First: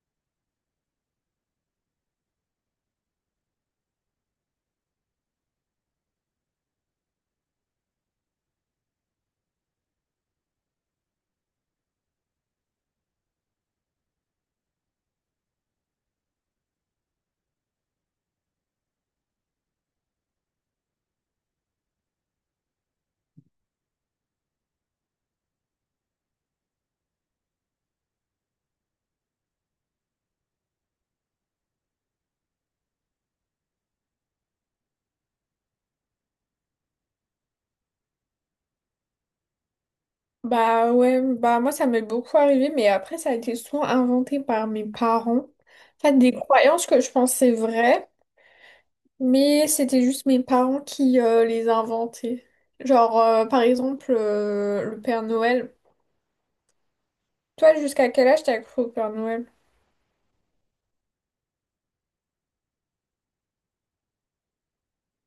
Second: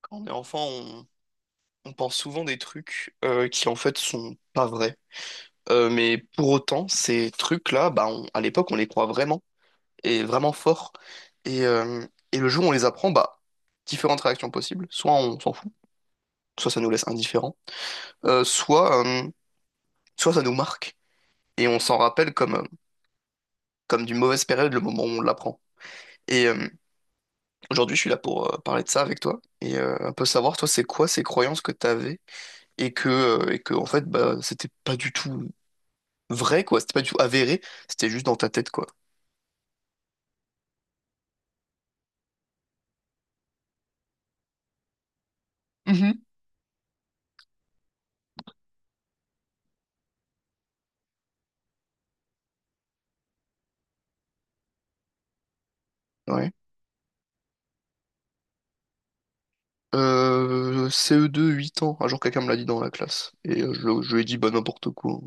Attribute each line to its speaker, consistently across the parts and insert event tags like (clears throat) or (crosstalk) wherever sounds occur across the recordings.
Speaker 1: Quand on est enfant, on pense souvent des trucs qui en fait sont pas vrais. Mais pour autant, ces trucs-là, bah, on- à l'époque, on les croit vraiment et vraiment fort. Et, euh, et le jour où on les apprend, bah, différentes réactions possibles. Soit on s'en fout, soit ça nous laisse indifférents, euh, soit, euh, soit ça nous marque et on s'en rappelle comme d'une mauvaise période le moment où on l'apprend. Et euh, Aujourd'hui, je suis là pour parler de ça avec toi et un peu savoir, toi, c'est quoi ces croyances que tu avais et que en fait, bah, c'était pas du tout vrai, quoi. C'était pas du tout avéré, c'était juste dans ta tête, quoi.
Speaker 2: Bah ouais, bah moi ça m'est beaucoup arrivé, mais après ça a été souvent inventé par mes parents. En fait,
Speaker 1: Mhm.
Speaker 2: des croyances que je pensais vraies, mais c'était juste mes parents qui les inventaient. Genre, par exemple, le Père Noël.
Speaker 1: Ouais.
Speaker 2: Toi, jusqu'à quel âge t'as cru au Père Noël?
Speaker 1: CE2 8 ans. Un jour, quelqu'un me l'a dit dans la classe. Je lui ai dit, bah, n'importe quoi.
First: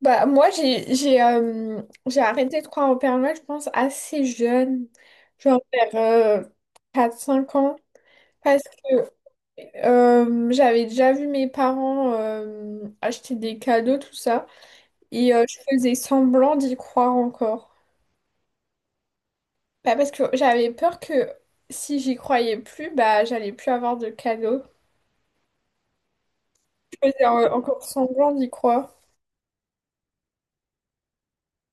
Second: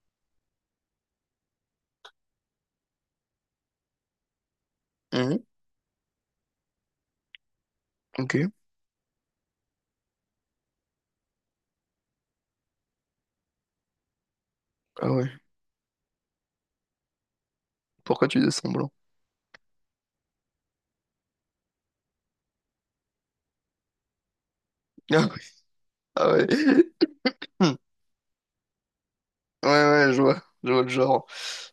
Speaker 2: Bah moi j'ai arrêté de croire au Père Noël, je pense, assez jeune.
Speaker 1: Mhm.
Speaker 2: Genre vers 4-5 ans.
Speaker 1: Ok.
Speaker 2: Parce que j'avais déjà vu mes parents acheter des cadeaux, tout ça,
Speaker 1: Ah ouais.
Speaker 2: et je faisais semblant d'y croire encore.
Speaker 1: Pourquoi tu fais semblant? (laughs)
Speaker 2: Bah, parce que j'avais peur que si j'y croyais plus, bah j'allais plus avoir de cadeaux.
Speaker 1: Ah ouais. Ah ouais. (laughs)
Speaker 2: Je faisais
Speaker 1: Hmm.
Speaker 2: encore semblant d'y croire.
Speaker 1: Ouais, ouais, je vois. Je vois le genre.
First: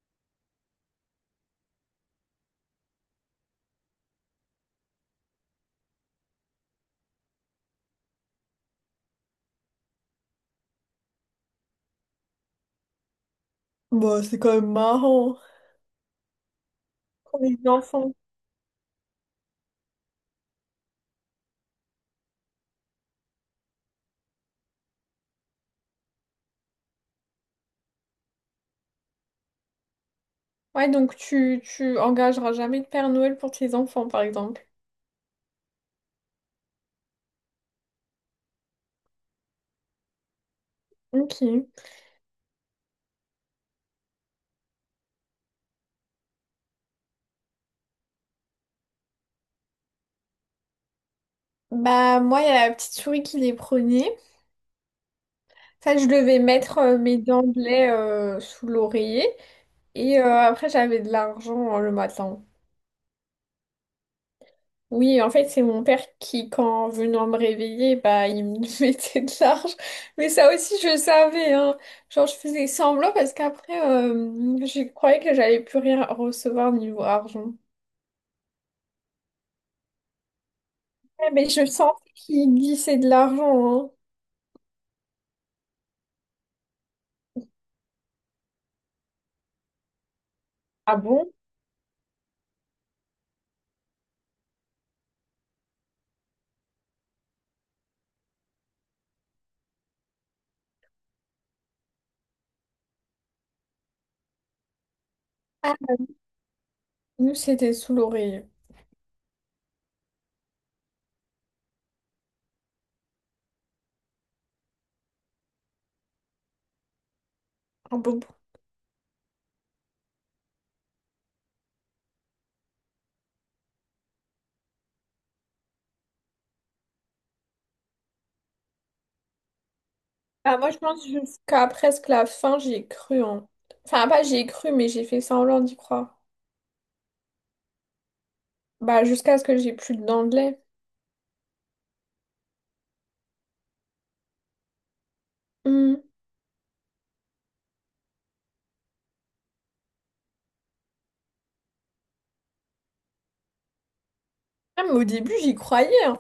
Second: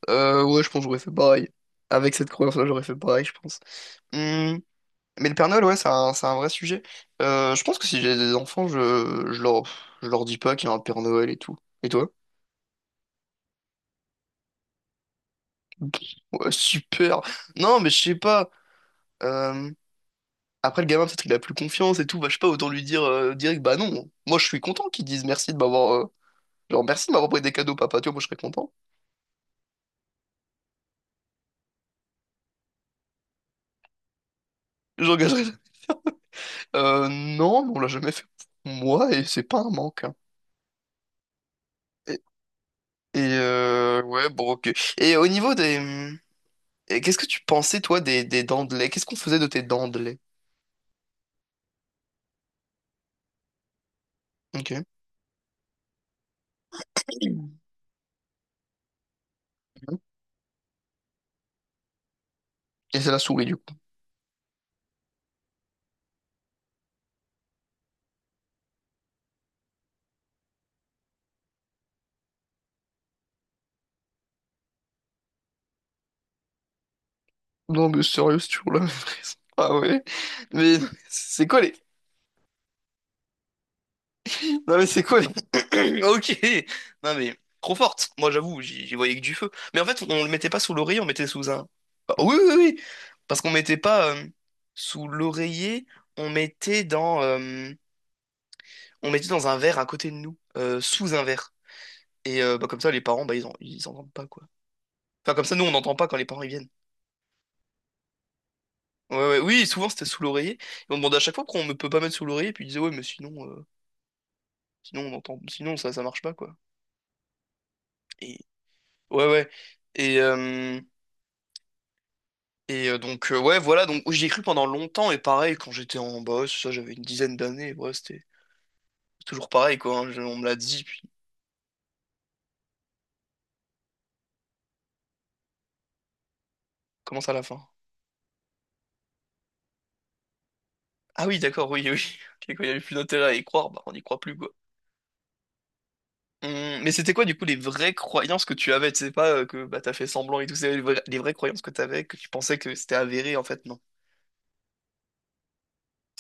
Speaker 1: Ouais, je pense que j'aurais fait pareil. Avec cette croyance-là, j'aurais fait pareil, je pense. Hmm. Mais le Père Noël, ouais, c'est un vrai sujet. Je pense que si j'ai des enfants, je leur dis pas qu'il y a un Père Noël et tout. Et toi?
Speaker 2: Bah, c'est quand même marrant.
Speaker 1: Ouais, super.
Speaker 2: Pour les
Speaker 1: Non, mais je
Speaker 2: enfants.
Speaker 1: sais pas. euh, Après, le gamin, peut-être il a plus confiance et tout. Bah, je sais pas, autant lui dire direct, bah non. Moi, je suis content qu'ils disent merci de m'avoir, genre, merci de m'avoir pris des cadeaux, papa. Tu vois, moi, je serais content.
Speaker 2: Ouais, donc tu engageras jamais de Père Noël pour tes enfants, par exemple.
Speaker 1: J'engagerais. (laughs) Non, mais on l'a jamais fait pour moi et c'est pas un manque, hein.
Speaker 2: Ok.
Speaker 1: Et, ouais, bon, ok. Et au niveau des... et qu'est-ce que tu pensais, toi, des dents de lait? Qu'est-ce qu'on faisait de tes dents de lait?
Speaker 2: Bah, moi, il y a la petite souris qui les prenait.
Speaker 1: Ok.
Speaker 2: Ça, je devais mettre mes dents de lait sous l'oreiller. Et après, j'avais de l'argent le matin.
Speaker 1: Et c'est la souris, du coup.
Speaker 2: Oui, en fait, c'est mon père qui, quand venant me réveiller, bah, il me (laughs) mettait de l'argent. Mais ça aussi, je savais, hein. Genre, je faisais semblant parce qu'après, je croyais que j'allais plus rien recevoir niveau argent.
Speaker 1: Non, mais sérieux, c'est toujours la même raison. (laughs) Ah ouais? Mais
Speaker 2: Ouais,
Speaker 1: c'est
Speaker 2: mais
Speaker 1: quoi
Speaker 2: je
Speaker 1: les... (laughs)
Speaker 2: sentais qu'il glissait de l'argent, hein.
Speaker 1: Non, mais c'est quoi les... (coughs) Ok! Non, mais trop forte. Moi, j'avoue, j'y voyais que du feu. Mais en fait, on le mettait pas sous
Speaker 2: Ah
Speaker 1: l'oreiller, on mettait
Speaker 2: bon?
Speaker 1: sous un... Ah, oui, oui, oui! Parce qu'on mettait pas sous l'oreiller, on mettait dans... euh, on mettait dans un verre à côté de nous, sous un verre. Bah, comme ça, les parents, bah, ils entendent pas, quoi. Enfin, comme ça, nous, on
Speaker 2: Ah,
Speaker 1: n'entend pas quand les parents, ils viennent.
Speaker 2: nous, c'était sous l'oreille.
Speaker 1: Ouais, ouais, oui, souvent, c'était sous l'oreiller. Et on demandait à chaque fois pourquoi on ne peut pas mettre sous l'oreiller. Puis ils disaient, ouais, mais sinon... sinon, on entend, sinon ça marche pas, quoi.
Speaker 2: Ah bon. Bon.
Speaker 1: Et ouais, ouais. Et, euh, ouais, voilà. Donc, j'y ai cru pendant longtemps. Et pareil, quand j'étais en boss, ça, j'avais une dizaine d'années. Ouais, c'était toujours pareil, quoi, hein. On me l'a
Speaker 2: Ah, moi, je
Speaker 1: dit, puis
Speaker 2: pense jusqu'à presque la fin, j'ai cru, hein. Enfin, pas j'ai cru, mais j'ai fait semblant d'y croire.
Speaker 1: commence à la fin.
Speaker 2: Bah, jusqu'à ce que j'ai plus de dents de lait.
Speaker 1: Ah oui, d'accord, oui, oui. (laughs) Ok, quand il n'y avait plus d'intérêt à y croire, bah, on n'y croit plus, quoi.
Speaker 2: Hmm.
Speaker 1: Mais c'était quoi, du coup, les vraies croyances que tu avais? Tu sais pas que bah, t'as fait semblant et tout, c'est les, les vraies croyances que t'avais, que tu pensais que c'était avéré, en fait, non.
Speaker 2: Ah, mais au début, j'y croyais, hein.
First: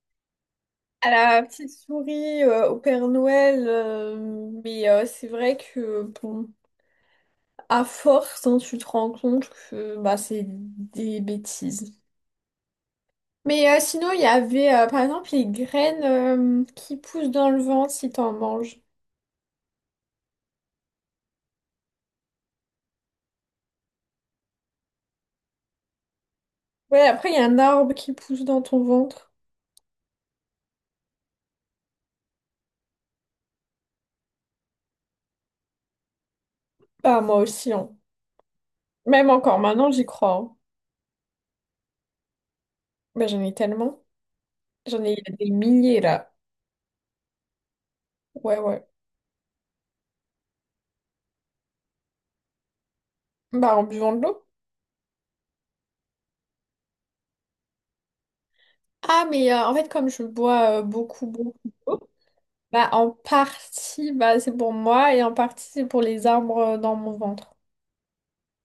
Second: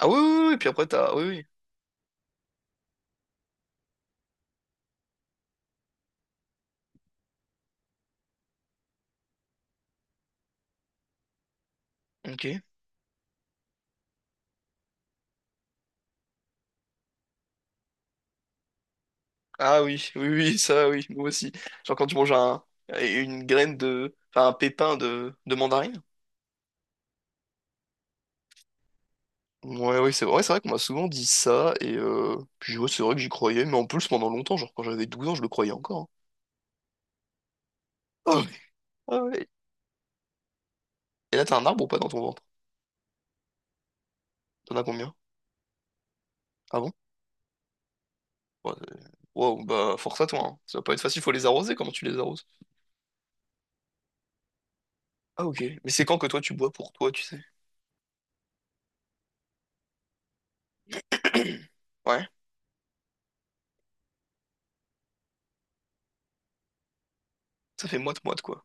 Speaker 1: Ah oui, oui, oui, oui, puis après,
Speaker 2: À
Speaker 1: t'as. Oui,
Speaker 2: la
Speaker 1: oui.
Speaker 2: petite souris, au Père Noël, mais c'est vrai que, bon, à force, hein, tu te rends compte que bah, c'est des bêtises.
Speaker 1: Ok.
Speaker 2: Mais sinon, il y avait, par exemple, les graines qui poussent dans le ventre si t'en manges.
Speaker 1: Ah oui, (laughs) oui, oui, ça, oui, moi aussi. Genre quand tu manges un, une graine de, enfin un pépin de mandarine.
Speaker 2: Ouais, après, il y a un arbre qui pousse dans ton ventre.
Speaker 1: Ouais, oui, c'est vrai qu'on m'a souvent dit ça, puis ouais, c'est vrai que j'y croyais, mais en plus pendant longtemps, genre quand j'avais 12 ans, je le croyais encore, hein.
Speaker 2: Bah, moi aussi, hein.
Speaker 1: Ah ouais, ah
Speaker 2: Même
Speaker 1: ouais.
Speaker 2: encore maintenant, j'y crois, hein.
Speaker 1: Et là, t'as un arbre ou pas dans ton ventre?
Speaker 2: Bah, j'en ai tellement.
Speaker 1: T'en as
Speaker 2: J'en
Speaker 1: combien?
Speaker 2: ai des milliers, là.
Speaker 1: Ah bon?
Speaker 2: Ouais,
Speaker 1: Ouais,
Speaker 2: ouais.
Speaker 1: euh, Wow, bah force à toi, hein. Ça va pas être facile, faut les arroser, comment tu les arroses?
Speaker 2: Bah, en buvant de l'eau.
Speaker 1: Ah ok, mais c'est quand que toi tu bois pour toi, tu sais?
Speaker 2: Ah, mais en fait, comme je bois beaucoup, beaucoup
Speaker 1: (coughs) (clears throat)
Speaker 2: d'eau,
Speaker 1: Ouais,
Speaker 2: bah, en partie, bah, c'est pour moi et en partie, c'est pour les arbres dans mon ventre.
Speaker 1: ça fait moite-moite, quoi.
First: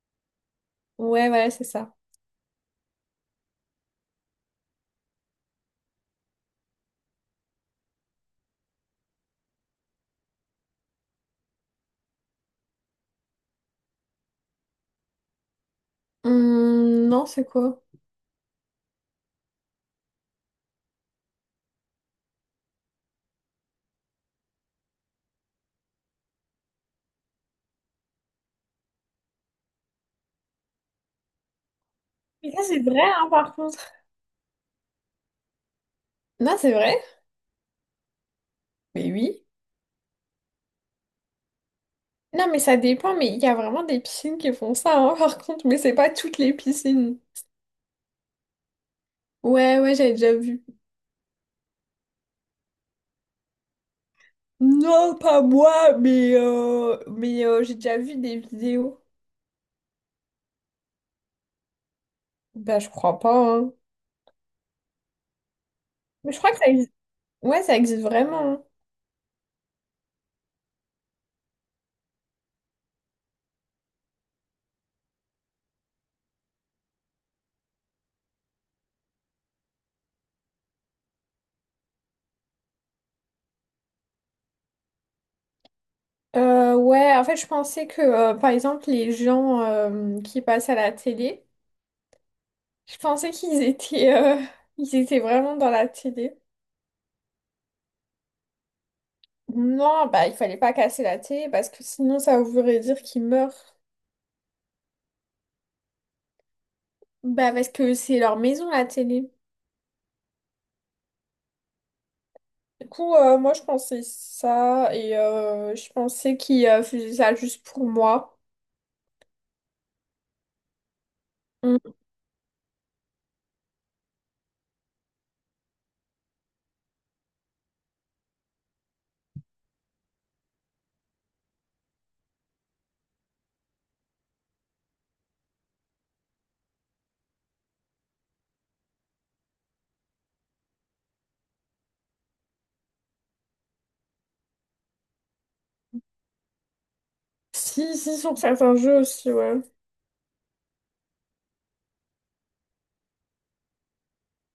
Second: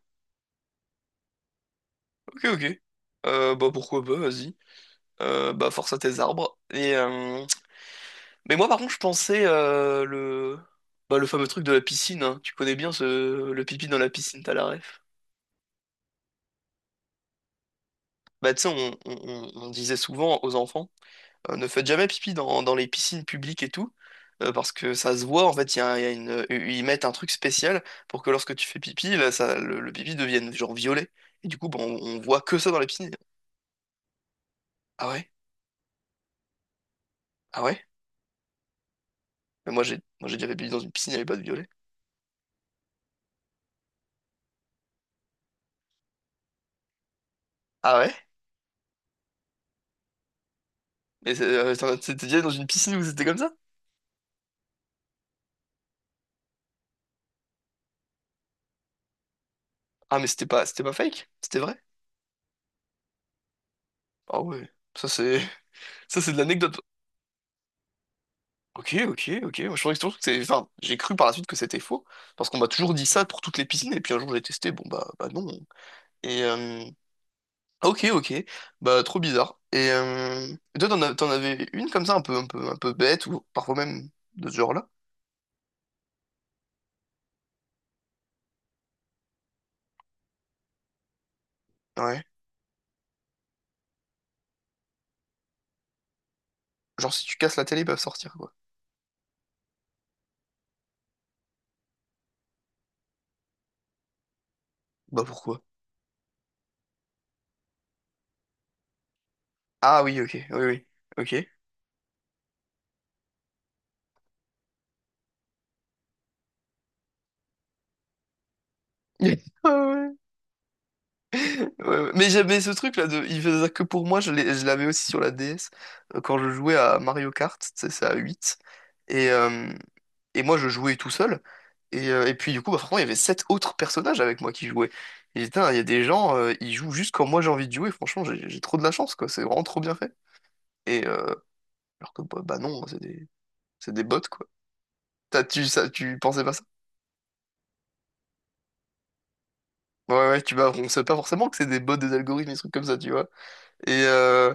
Speaker 2: Ouais, voilà c'est ça.
Speaker 1: Ok, ok. Bah pourquoi pas, vas-y. Bah force à tes arbres. Mais moi par contre je pensais le... Bah, le fameux truc de la piscine, hein. Tu connais bien ce... le pipi dans la piscine, t'as la ref.
Speaker 2: Non, c'est quoi?
Speaker 1: Bah tu sais, on disait souvent aux enfants, ne faites jamais pipi dans, dans les piscines publiques et tout, parce que ça se voit, en fait, il y a une... ils mettent un truc spécial pour que lorsque tu fais pipi, là, ça, le pipi devienne genre violet. Et du coup, bah, on voit
Speaker 2: Mais
Speaker 1: que
Speaker 2: ça,
Speaker 1: ça dans
Speaker 2: c'est
Speaker 1: les
Speaker 2: vrai,
Speaker 1: piscines.
Speaker 2: hein, par contre.
Speaker 1: Ah ouais?
Speaker 2: Non, c'est vrai?
Speaker 1: Ah ouais?
Speaker 2: Mais oui.
Speaker 1: Mais moi j'ai déjà fait pipi dans une piscine, il n'y avait pas de violet.
Speaker 2: Non, mais ça dépend, mais il y a vraiment des piscines qui font ça, hein, (laughs) par contre, mais c'est pas toutes les piscines.
Speaker 1: Ah ouais?
Speaker 2: Ouais, ouais, j'avais déjà vu.
Speaker 1: Mais c'est- t'es déjà dans une piscine où c'était comme ça?
Speaker 2: Non, pas moi, mais, j'ai déjà vu des vidéos.
Speaker 1: Ah, mais c'était pas fake? C'était vrai?
Speaker 2: Bah, je crois pas, hein.
Speaker 1: Ah ouais. Ça, c'est, (laughs) ça,
Speaker 2: Mais
Speaker 1: c'est de
Speaker 2: je crois que ça
Speaker 1: l'anecdote.
Speaker 2: existe. Ouais, ça existe vraiment, hein.
Speaker 1: Ok, ok, ok. Moi, je pensais toujours que c'est, enfin, j'ai cru par la suite que c'était faux. Parce qu'on m'a toujours dit ça pour toutes les piscines. Et puis un jour, j'ai testé. Bon, bah, bah non. Et, euh, ok, ok. Bah, trop bizarre. Et toi, t'en avais une comme ça, un peu, un peu, un peu bête, ou parfois même de ce genre-là?
Speaker 2: Ouais, en fait, je pensais que, par exemple, les gens qui passent à la télé,
Speaker 1: Ouais.
Speaker 2: je pensais qu'ils étaient, (laughs) ils étaient vraiment dans la télé.
Speaker 1: Genre, si tu casses la télé, ils peuvent sortir, quoi.
Speaker 2: Non, bah, il fallait pas casser la télé parce que sinon, ça voudrait dire qu'ils meurent.
Speaker 1: Bah, pourquoi?
Speaker 2: Bah, parce que c'est leur maison, la télé.
Speaker 1: Ah oui, ok. Oui, oui. Ok.
Speaker 2: Du coup, moi, je pensais ça et je pensais qu'ils faisaient ça juste pour moi.
Speaker 1: (laughs) Ah ouais. Ouais,
Speaker 2: Mm.
Speaker 1: ouais. Mais j'avais ce truc là de il faisait ça que pour moi, je l'avais aussi sur la DS quand je jouais à Mario Kart, tu sais, c'est à 8 et euh, et moi je jouais tout seul et puis du coup bah franchement, il y avait sept autres personnages avec moi qui jouaient. Et putain, il y a des gens ils jouent juste quand moi j'ai envie de jouer, franchement, j'ai trop de la chance quoi, c'est vraiment trop bien fait. Et euh, alors que bah, bah non, c'est des bots quoi. T'as tu ça tu pensais pas ça?
Speaker 2: Si, si, sur certains jeux aussi, ouais.
Speaker 1: Ouais ouais, tu bah on sait pas forcément que c'est des bots des algorithmes des trucs comme ça, tu vois. Et euh,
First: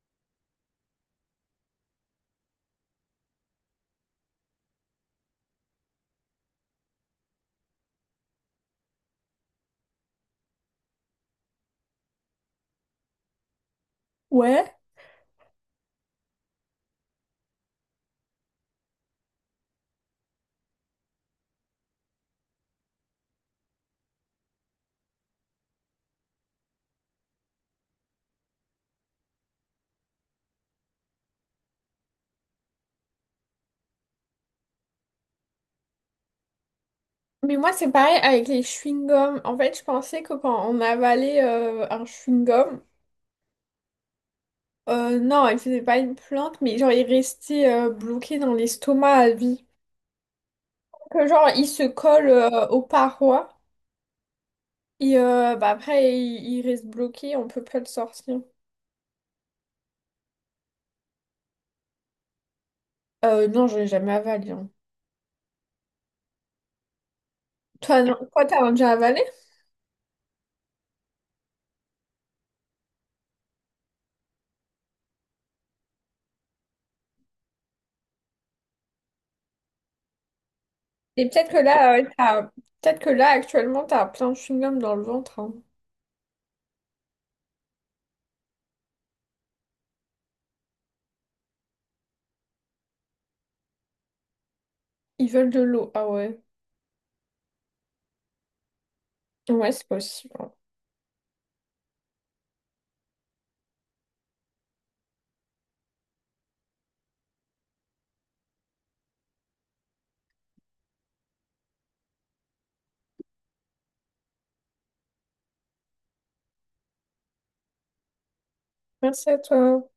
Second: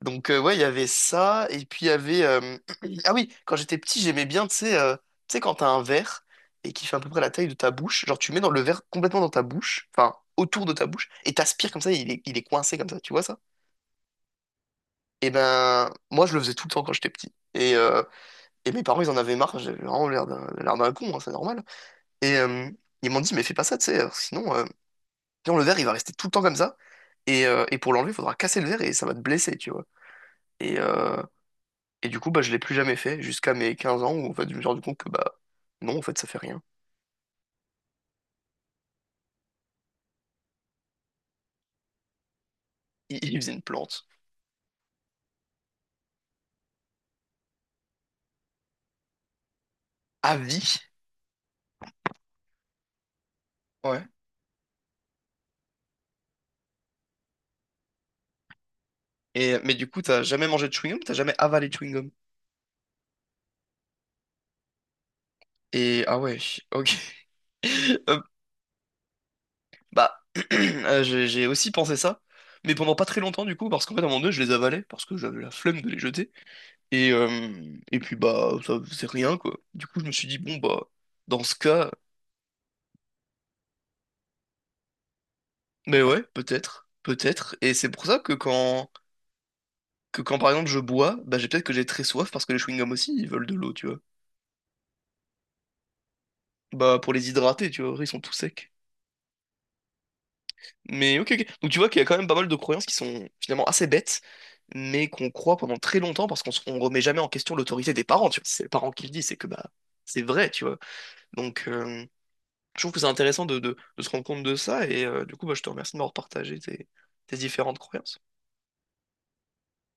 Speaker 1: Ouais, il y avait ça, et puis il y avait... (clears throat) Ah oui, quand j'étais petit, j'aimais bien, tu sais, quand t'as un verre et qui fait à peu près la taille de ta bouche, genre tu mets dans le verre complètement dans ta bouche, enfin autour de ta bouche, et t'aspires comme ça, il est coincé comme ça, tu vois ça?
Speaker 2: Ouais.
Speaker 1: Et ben, moi je le faisais tout le temps quand j'étais petit. Et mes parents, ils en avaient marre, j'avais vraiment l'air d'un con, hein, c'est normal. Et euh, Ils m'ont dit, mais fais pas ça, tu sais, sinon le verre, il va rester tout le temps comme ça, et pour l'enlever, il faudra casser le verre et ça va te blesser, tu vois. Et, euh, Et du coup, bah, je l'ai plus jamais fait jusqu'à mes 15 ans où en fait, je me suis rendu compte que bah non, en fait, ça fait rien.
Speaker 2: Mais moi, c'est pareil avec les chewing-gums. En fait, je pensais que quand on avalait un chewing-gum,
Speaker 1: Il faisait une plante.
Speaker 2: non, il faisait pas une plante, mais genre, il restait bloqué dans l'estomac à vie.
Speaker 1: À vie?
Speaker 2: Que genre, il se colle aux parois
Speaker 1: Ouais.
Speaker 2: et bah, après, il reste bloqué, on peut pas le sortir.
Speaker 1: Et, mais du coup, t'as jamais mangé de chewing-gum, t'as jamais avalé de chewing-gum.
Speaker 2: Non, je l'ai jamais avalé, hein.
Speaker 1: Et ah ouais, ok.
Speaker 2: Toi,
Speaker 1: (laughs)
Speaker 2: non,
Speaker 1: Euh,
Speaker 2: toi, t'as déjà avalé?
Speaker 1: bah, (clears throat) j'ai aussi pensé ça, mais pendant pas très longtemps du coup, parce qu'en fait, à un moment donné, je les avalais, parce que j'avais la flemme de les jeter. Et, euh, et puis, bah, ça faisait rien, quoi. Du coup, je me suis dit, bon, bah,
Speaker 2: Et
Speaker 1: dans
Speaker 2: peut-être
Speaker 1: ce
Speaker 2: que
Speaker 1: cas,
Speaker 2: là, peut-être que là, actuellement, t'as plein de chewing-gum dans le ventre, hein.
Speaker 1: mais ouais, peut-être, peut-être. Et c'est pour ça que quand. Que quand par exemple je bois, bah j'ai peut-être que j'ai très soif parce que les chewing-gums aussi ils veulent de l'eau, tu vois.
Speaker 2: Ils veulent de l'eau. Ah ouais.
Speaker 1: Bah pour les hydrater, tu vois, ils sont tout secs.
Speaker 2: Ouais, c'est possible, hein.
Speaker 1: Mais ok, ok. Donc tu vois qu'il y a quand même pas mal de croyances qui sont finalement assez bêtes, mais qu'on croit pendant très longtemps parce qu'on on remet jamais en question l'autorité des parents, tu vois. Si c'est les parents qui le disent, c'est que bah c'est vrai, tu vois. Donc euh, je trouve que c'est intéressant de se rendre compte de ça du coup bah, je te remercie de m'avoir partagé tes, tes différentes croyances.
Speaker 2: Merci à toi.